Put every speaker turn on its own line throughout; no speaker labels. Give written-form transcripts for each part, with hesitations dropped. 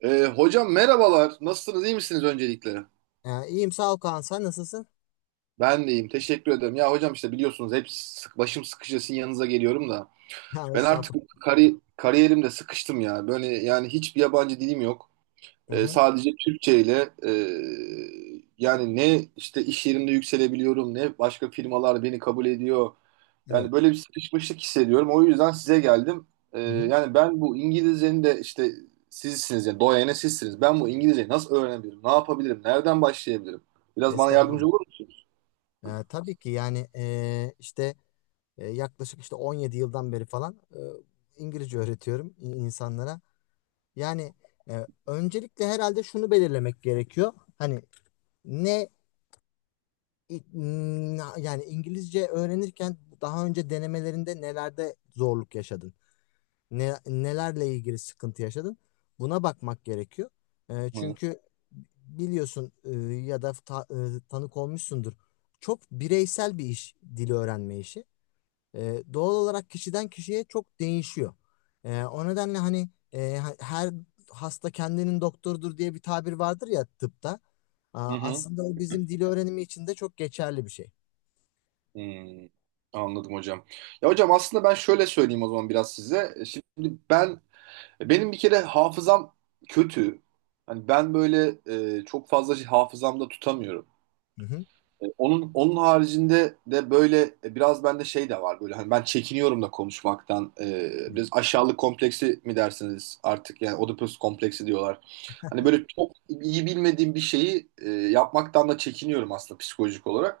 Hocam merhabalar. Nasılsınız? İyi misiniz öncelikle?
Ha, iyiyim sağ ol Kaan. Sen nasılsın?
Ben de iyiyim. Teşekkür ederim. Ya hocam işte biliyorsunuz hep başım sıkışıyor sizin yanınıza geliyorum da.
Ha,
Ben artık
estağfurullah.
kariyerimde sıkıştım ya. Böyle yani hiçbir yabancı dilim yok.
Hı
E,
hı.
sadece Türkçe ile yani ne işte iş yerimde yükselebiliyorum ne başka firmalar beni kabul ediyor.
Evet.
Yani böyle bir sıkışmışlık hissediyorum. O yüzden size geldim. E,
Hı hı.
yani ben bu İngilizcenin de işte sizsiniz yani doyene sizsiniz. Ben bu İngilizceyi nasıl öğrenebilirim? Ne yapabilirim? Nereden başlayabilirim? Biraz bana
Estağfurullah.
yardımcı olur musunuz?
Tabii ki yani işte yaklaşık işte 17 yıldan beri falan İngilizce öğretiyorum insanlara. Yani öncelikle herhalde şunu belirlemek gerekiyor. Hani ne yani İngilizce öğrenirken daha önce denemelerinde nelerde zorluk yaşadın? Ne, nelerle ilgili sıkıntı yaşadın? Buna bakmak gerekiyor.
Hı
Çünkü biliyorsun ya da tanık olmuşsundur. Çok bireysel bir iş, dili öğrenme işi. Doğal olarak kişiden kişiye çok değişiyor. O nedenle hani her hasta kendinin doktorudur diye bir tabir vardır ya tıpta.
hı. Hı.
Aslında o bizim dil öğrenimi için de çok geçerli bir şey.
Hmm. Anladım hocam. Ya hocam aslında ben şöyle söyleyeyim o zaman biraz size. Şimdi benim bir kere hafızam kötü. Hani ben böyle çok fazla şey hafızamda tutamıyorum.
Hı hı.
Onun haricinde de böyle biraz bende şey de var, böyle hani ben çekiniyorum da konuşmaktan. Biraz aşağılık kompleksi mi dersiniz artık, yani Oedipus kompleksi diyorlar. Hani böyle çok iyi bilmediğim bir şeyi yapmaktan da çekiniyorum aslında, psikolojik olarak.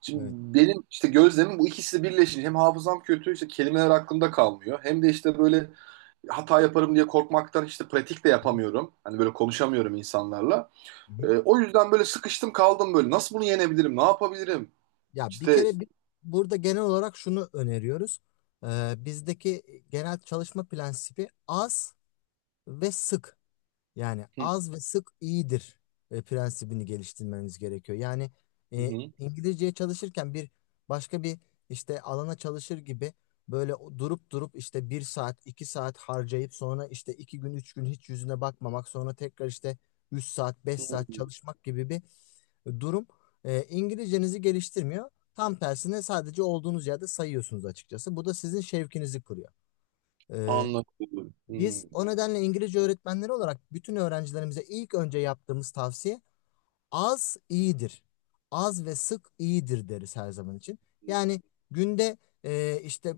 Şimdi
Evet.
benim işte gözlemim, bu ikisi birleşince hem hafızam kötü, işte kelimeler aklımda kalmıyor, hem de işte böyle hata yaparım diye korkmaktan işte pratik de yapamıyorum. Hani böyle konuşamıyorum insanlarla.
Hı
Ee,
hı.
o yüzden böyle sıkıştım kaldım böyle. Nasıl bunu yenebilirim? Ne yapabilirim?
Ya bir
İşte.
kere burada genel olarak şunu öneriyoruz. Bizdeki genel çalışma prensibi az ve sık. Yani
Hı
az ve sık iyidir prensibini geliştirmeniz gerekiyor. Yani e,
hı.
İngilizceye çalışırken bir başka bir işte alana çalışır gibi böyle durup durup işte bir saat iki saat harcayıp sonra işte iki gün üç gün hiç yüzüne bakmamak sonra tekrar işte üç saat beş
Hı.
saat çalışmak gibi bir durum İngilizcenizi geliştirmiyor. Tam tersine sadece olduğunuz yerde sayıyorsunuz açıkçası. Bu da sizin şevkinizi kırıyor. E,
Anladım. Hı.
Biz o nedenle İngilizce öğretmenleri olarak bütün öğrencilerimize ilk önce yaptığımız tavsiye az iyidir. Az ve sık iyidir deriz her zaman için. Yani günde işte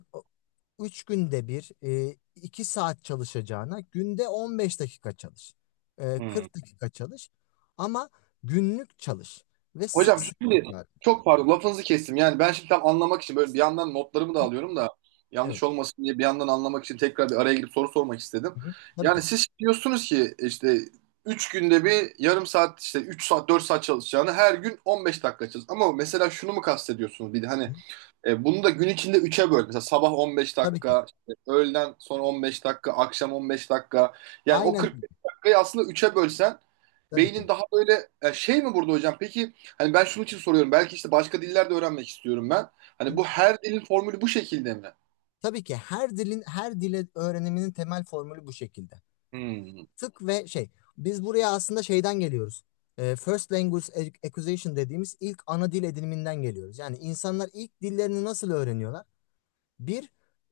3 günde bir 2 saat çalışacağına günde 15 dakika çalış.
Hı.
40 dakika çalış ama günlük çalış ve sık
Hocam
sık
şimdi,
tekrar.
çok pardon lafınızı kestim. Yani ben şimdi tam anlamak için böyle bir yandan notlarımı da alıyorum da,
Evet.
yanlış olmasın diye bir yandan anlamak için tekrar bir araya girip soru sormak istedim.
Hı hı. Tabii
Yani
ki.
siz diyorsunuz ki işte 3 günde bir yarım saat, işte 3 saat 4 saat çalışacağını her gün 15 dakika çalış. Ama mesela şunu mu kastediyorsunuz bir de,
Hı.
hani bunu da gün içinde üç'e böl. Mesela sabah 15
Tabii ki.
dakika, işte öğleden sonra 15 dakika, akşam 15 dakika. Yani o
Aynen öyle.
45 dakikayı aslında üç'e bölsen
Tabii ki.
beynin daha böyle şey mi burada hocam? Peki, hani ben şunun için soruyorum. Belki işte başka diller de öğrenmek istiyorum ben. Hani
Hı.
bu her dilin formülü bu şekilde mi?
Tabii ki her dile öğreniminin temel formülü bu şekilde.
Hmm.
Tık ve şey. Biz buraya aslında şeyden geliyoruz. First Language Acquisition dediğimiz ilk ana dil ediniminden geliyoruz. Yani insanlar ilk dillerini nasıl öğreniyorlar? Bir,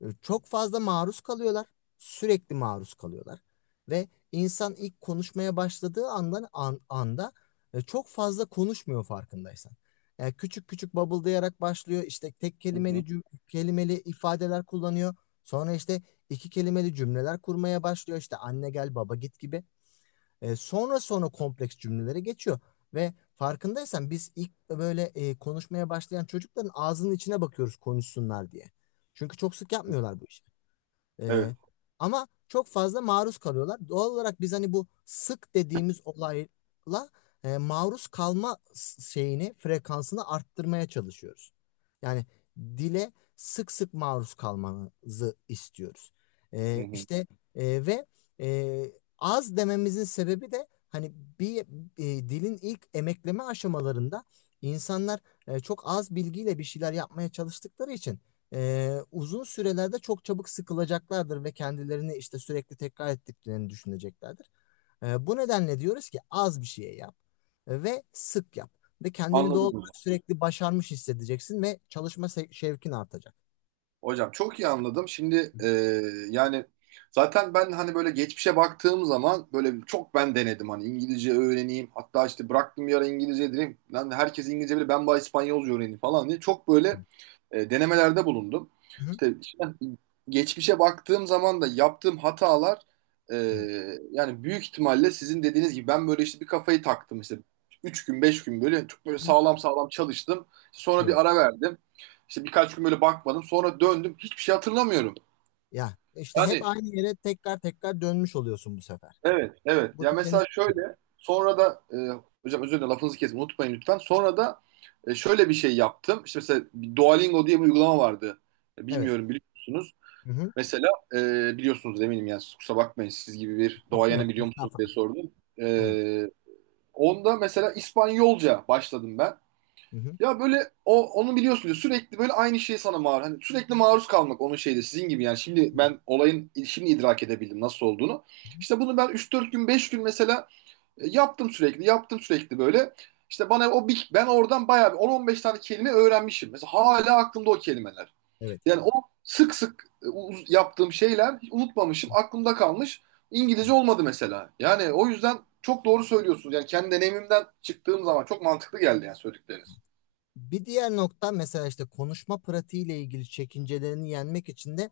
çok fazla maruz kalıyorlar. Sürekli maruz kalıyorlar. Ve insan ilk konuşmaya başladığı anda çok fazla konuşmuyor farkındaysan. Yani küçük küçük babıldayarak başlıyor. İşte tek
Hı
kelimeli
hı.
kelimeli ifadeler kullanıyor. Sonra işte iki kelimeli cümleler kurmaya başlıyor. İşte anne gel baba git gibi. Sonra sonra kompleks cümlelere geçiyor. Ve farkındaysan biz ilk böyle konuşmaya başlayan çocukların ağzının içine bakıyoruz konuşsunlar diye. Çünkü çok sık yapmıyorlar bu işi. Ee,
Evet.
Ama çok fazla maruz kalıyorlar. Doğal olarak biz hani bu sık dediğimiz olayla maruz kalma şeyini, frekansını arttırmaya çalışıyoruz. Yani dile sık sık maruz kalmanızı istiyoruz.
Hı hı.
İşte ve e, az dememizin sebebi de hani bir dilin ilk emekleme aşamalarında insanlar çok az bilgiyle bir şeyler yapmaya çalıştıkları için uzun sürelerde çok çabuk sıkılacaklardır ve kendilerini işte sürekli tekrar ettiklerini düşüneceklerdir. Bu nedenle diyoruz ki az bir şeye yap ve sık yap ve kendini doğal
Anladım
olarak sürekli başarmış hissedeceksin ve çalışma şevkin artacak.
hocam, çok iyi anladım. Şimdi yani zaten ben hani böyle geçmişe baktığım zaman böyle çok ben denedim hani İngilizce öğreneyim. Hatta işte bıraktım bir ara İngilizce, dedim lan herkes İngilizce bilir ben bari İspanyolca öğreneyim falan diye. Çok böyle denemelerde bulundum.
Hı hı.
İşte geçmişe baktığım zaman da yaptığım hatalar, e,
Evet.
yani büyük ihtimalle sizin dediğiniz gibi, ben böyle işte bir kafayı taktım, işte 3 gün 5 gün böyle çok böyle
Hı.
sağlam sağlam çalıştım. Sonra
Evet.
bir ara verdim. İşte birkaç gün böyle bakmadım. Sonra döndüm. Hiçbir şey hatırlamıyorum.
Ya işte hep
Yani
aynı yere tekrar tekrar dönmüş oluyorsun bu sefer.
evet, evet.
Bu
Ya
da seni
mesela
sıkıyor.
şöyle, sonra da hocam özür dilerim lafınızı kesin unutmayın lütfen. Sonra da şöyle bir şey yaptım. İşte mesela bir Duolingo diye bir uygulama vardı.
Evet.
Bilmiyorum, biliyor musunuz?
Hı hı.
Mesela e, biliyorsunuz eminim, yani siz kusura bakmayın, siz gibi bir doğayana
Yok
biliyor musunuz diye
estağfurullah.
sordum.
Evet.
E, onda mesela İspanyolca başladım ben.
Hı hı.
Ya böyle o onu biliyorsunuz, sürekli böyle aynı şey sana maruz. Hani sürekli maruz kalmak onun şeyde sizin gibi, yani şimdi
Evet.
ben olayın şimdi idrak edebildim nasıl olduğunu.
Hı hı.
İşte bunu ben üç dört gün 5 gün mesela yaptım, sürekli yaptım sürekli böyle. İşte bana o bir, ben oradan bayağı bir 10-15 tane kelime öğrenmişim. Mesela hala aklımda o kelimeler.
Evet.
Yani o sık sık yaptığım şeyler hiç unutmamışım, aklımda kalmış. İngilizce olmadı mesela. Yani o yüzden çok doğru söylüyorsunuz. Yani kendi deneyimimden çıktığım zaman çok mantıklı geldi yani söyledikleriniz.
Bir diğer nokta mesela işte konuşma pratiğiyle ilgili çekincelerini yenmek için de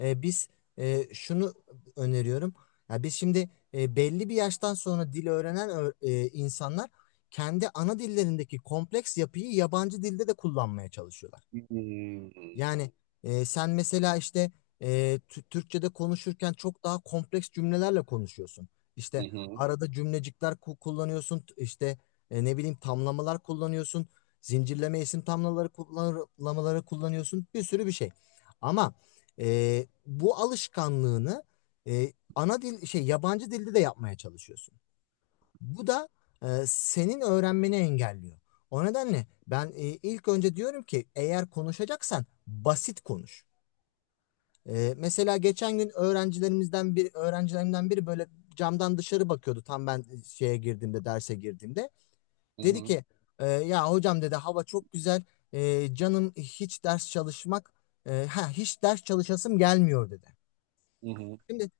biz şunu öneriyorum. Ya biz şimdi belli bir yaştan sonra dil öğrenen insanlar kendi ana dillerindeki kompleks yapıyı yabancı dilde de kullanmaya çalışıyorlar.
Hmm.
Yani sen mesela işte e, Türkçe'de konuşurken çok daha kompleks cümlelerle konuşuyorsun.
Hı
İşte
hı.
arada cümlecikler kullanıyorsun, işte ne bileyim tamlamalar kullanıyorsun, zincirleme isim tamlamaları kullanıyorsun, bir sürü bir şey. Ama bu alışkanlığını e, ana dil şey yabancı dilde de yapmaya çalışıyorsun. Bu da senin öğrenmeni engelliyor. O nedenle ben ilk önce diyorum ki eğer konuşacaksan basit konuş. Mesela geçen gün öğrencilerimizden bir öğrencilerimden biri böyle camdan dışarı bakıyordu tam ben e, şeye girdiğimde derse girdiğimde.
Hı
Dedi
hı.
ki ya hocam dedi hava çok güzel. Canım hiç ders çalışmak e, ha hiç ders çalışasım gelmiyor dedi.
Hı hı.
Şimdi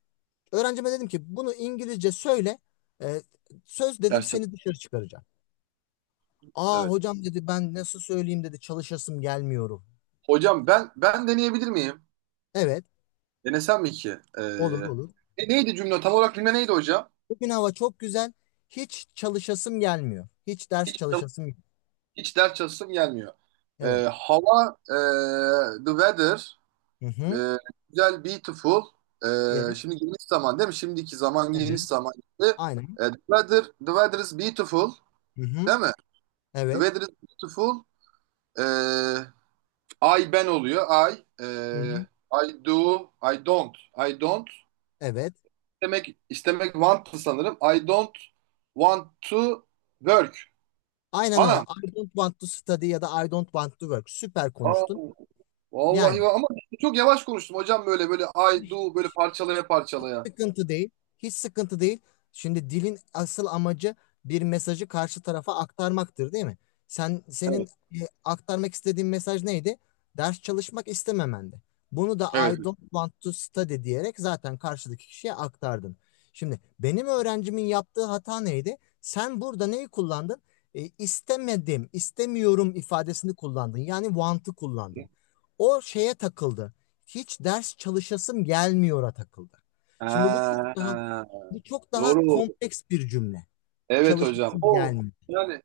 öğrencime dedim ki bunu İngilizce söyle e, söz dedim
Gerçekten
seni dışarı çıkaracağım. Aa
evet.
hocam dedi ben nasıl söyleyeyim dedi çalışasım gelmiyorum.
Hocam ben deneyebilir miyim?
Evet,
Denesem mi ki? Ee,
olur olur.
neydi cümle? Tam olarak cümle neydi hocam?
Bugün hava çok güzel. Hiç çalışasım gelmiyor. Hiç ders
Hiç
çalışasım yok.
hiç ders çalışasım gelmiyor. Ee,
Evet.
hava, the weather.
Hı hı.
Ee, güzel, beautiful. Ee,
Yes.
şimdi geniş zaman değil mi? Şimdiki zaman,
Evet.
geniş zaman. Ee,
Aynen.
the weather, the weather, is beautiful.
Hı hı.
Değil mi? The
Evet.
weather is beautiful. Ee, I, ben oluyor. I.
Hı hı.
I do. I don't. I don't.
Evet.
İstemek, want to, sanırım. I don't want to work.
Aynen öyle.
Anam.
I don't want to study ya da I don't want to work. Süper
Aa,
konuştun. Yani
vallahi ama çok yavaş konuştum hocam, böyle böyle I do, böyle parçalaya
hiç
parçalaya.
sıkıntı değil. Hiç sıkıntı değil. Şimdi dilin asıl amacı bir mesajı karşı tarafa aktarmaktır, değil mi? Senin
Evet.
e, aktarmak istediğin mesaj neydi? Ders çalışmak istememendi. Bunu da
Evet.
I don't want to study diyerek zaten karşıdaki kişiye aktardın. Şimdi benim öğrencimin yaptığı hata neydi? Sen burada neyi kullandın? İstemedim, istemiyorum ifadesini kullandın. Yani want'ı kullandın. O şeye takıldı. Hiç ders çalışasım gelmiyor'a takıldı. Şimdi
Ha.
bu çok daha
Doğru.
kompleks bir cümle.
Evet
Çalışması
hocam. O
gelmiyor.
yani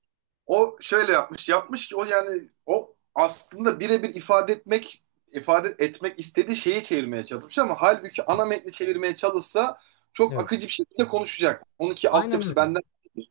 o şöyle yapmış. Yapmış ki o, yani o aslında birebir ifade etmek, istediği şeyi çevirmeye çalışmış, ama halbuki ana metni çevirmeye çalışsa çok
Evet.
akıcı bir şekilde konuşacak. Onunki
Aynen
altyapısı
öyle.
benden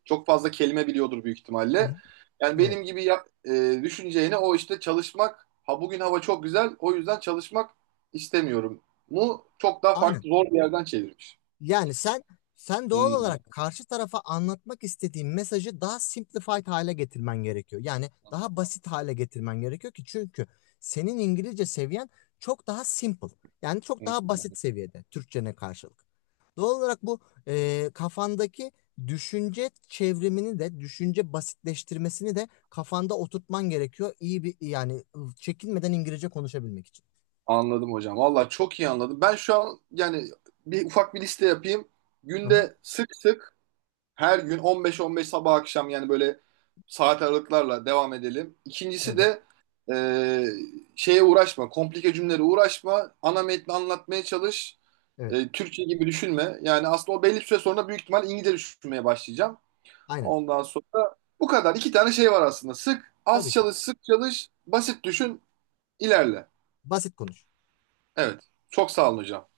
çok fazla kelime biliyordur büyük
Hı
ihtimalle.
hı.
Yani
Evet.
benim gibi düşüneceğine, o işte çalışmak, ha bugün hava çok güzel o yüzden çalışmak istemiyorum. Mu çok daha
Aynen.
farklı, zor bir yerden çevirmiş.
Yani sen doğal
Hmm.
olarak karşı tarafa anlatmak istediğin mesajı daha simplified hale getirmen gerekiyor. Yani daha basit hale getirmen gerekiyor ki çünkü senin İngilizce seviyen çok daha simple. Yani çok daha basit seviyede Türkçene karşılık. Doğal olarak bu kafandaki düşünce çevrimini de düşünce basitleştirmesini de kafanda oturtman gerekiyor. İyi bir yani çekinmeden İngilizce konuşabilmek için.
Anladım hocam. Valla çok iyi anladım. Ben şu an, yani bir ufak bir liste yapayım.
Hı hı,
Günde sık sık, her gün 15-15, sabah akşam, yani böyle saat aralıklarla devam edelim. İkincisi
evet,
de e, şeye uğraşma, komplike cümlelere uğraşma. Ana metni anlatmaya çalış.
evet.
Türkçe gibi düşünme. Yani aslında o, belli bir süre sonra büyük ihtimal İngilizce düşünmeye başlayacağım.
Aynen.
Ondan sonra bu kadar. İki tane şey var aslında. Sık, az
Tabii ki.
çalış, sık çalış, basit düşün, ilerle.
Basit konuş.
Evet. Çok sağ olun hocam.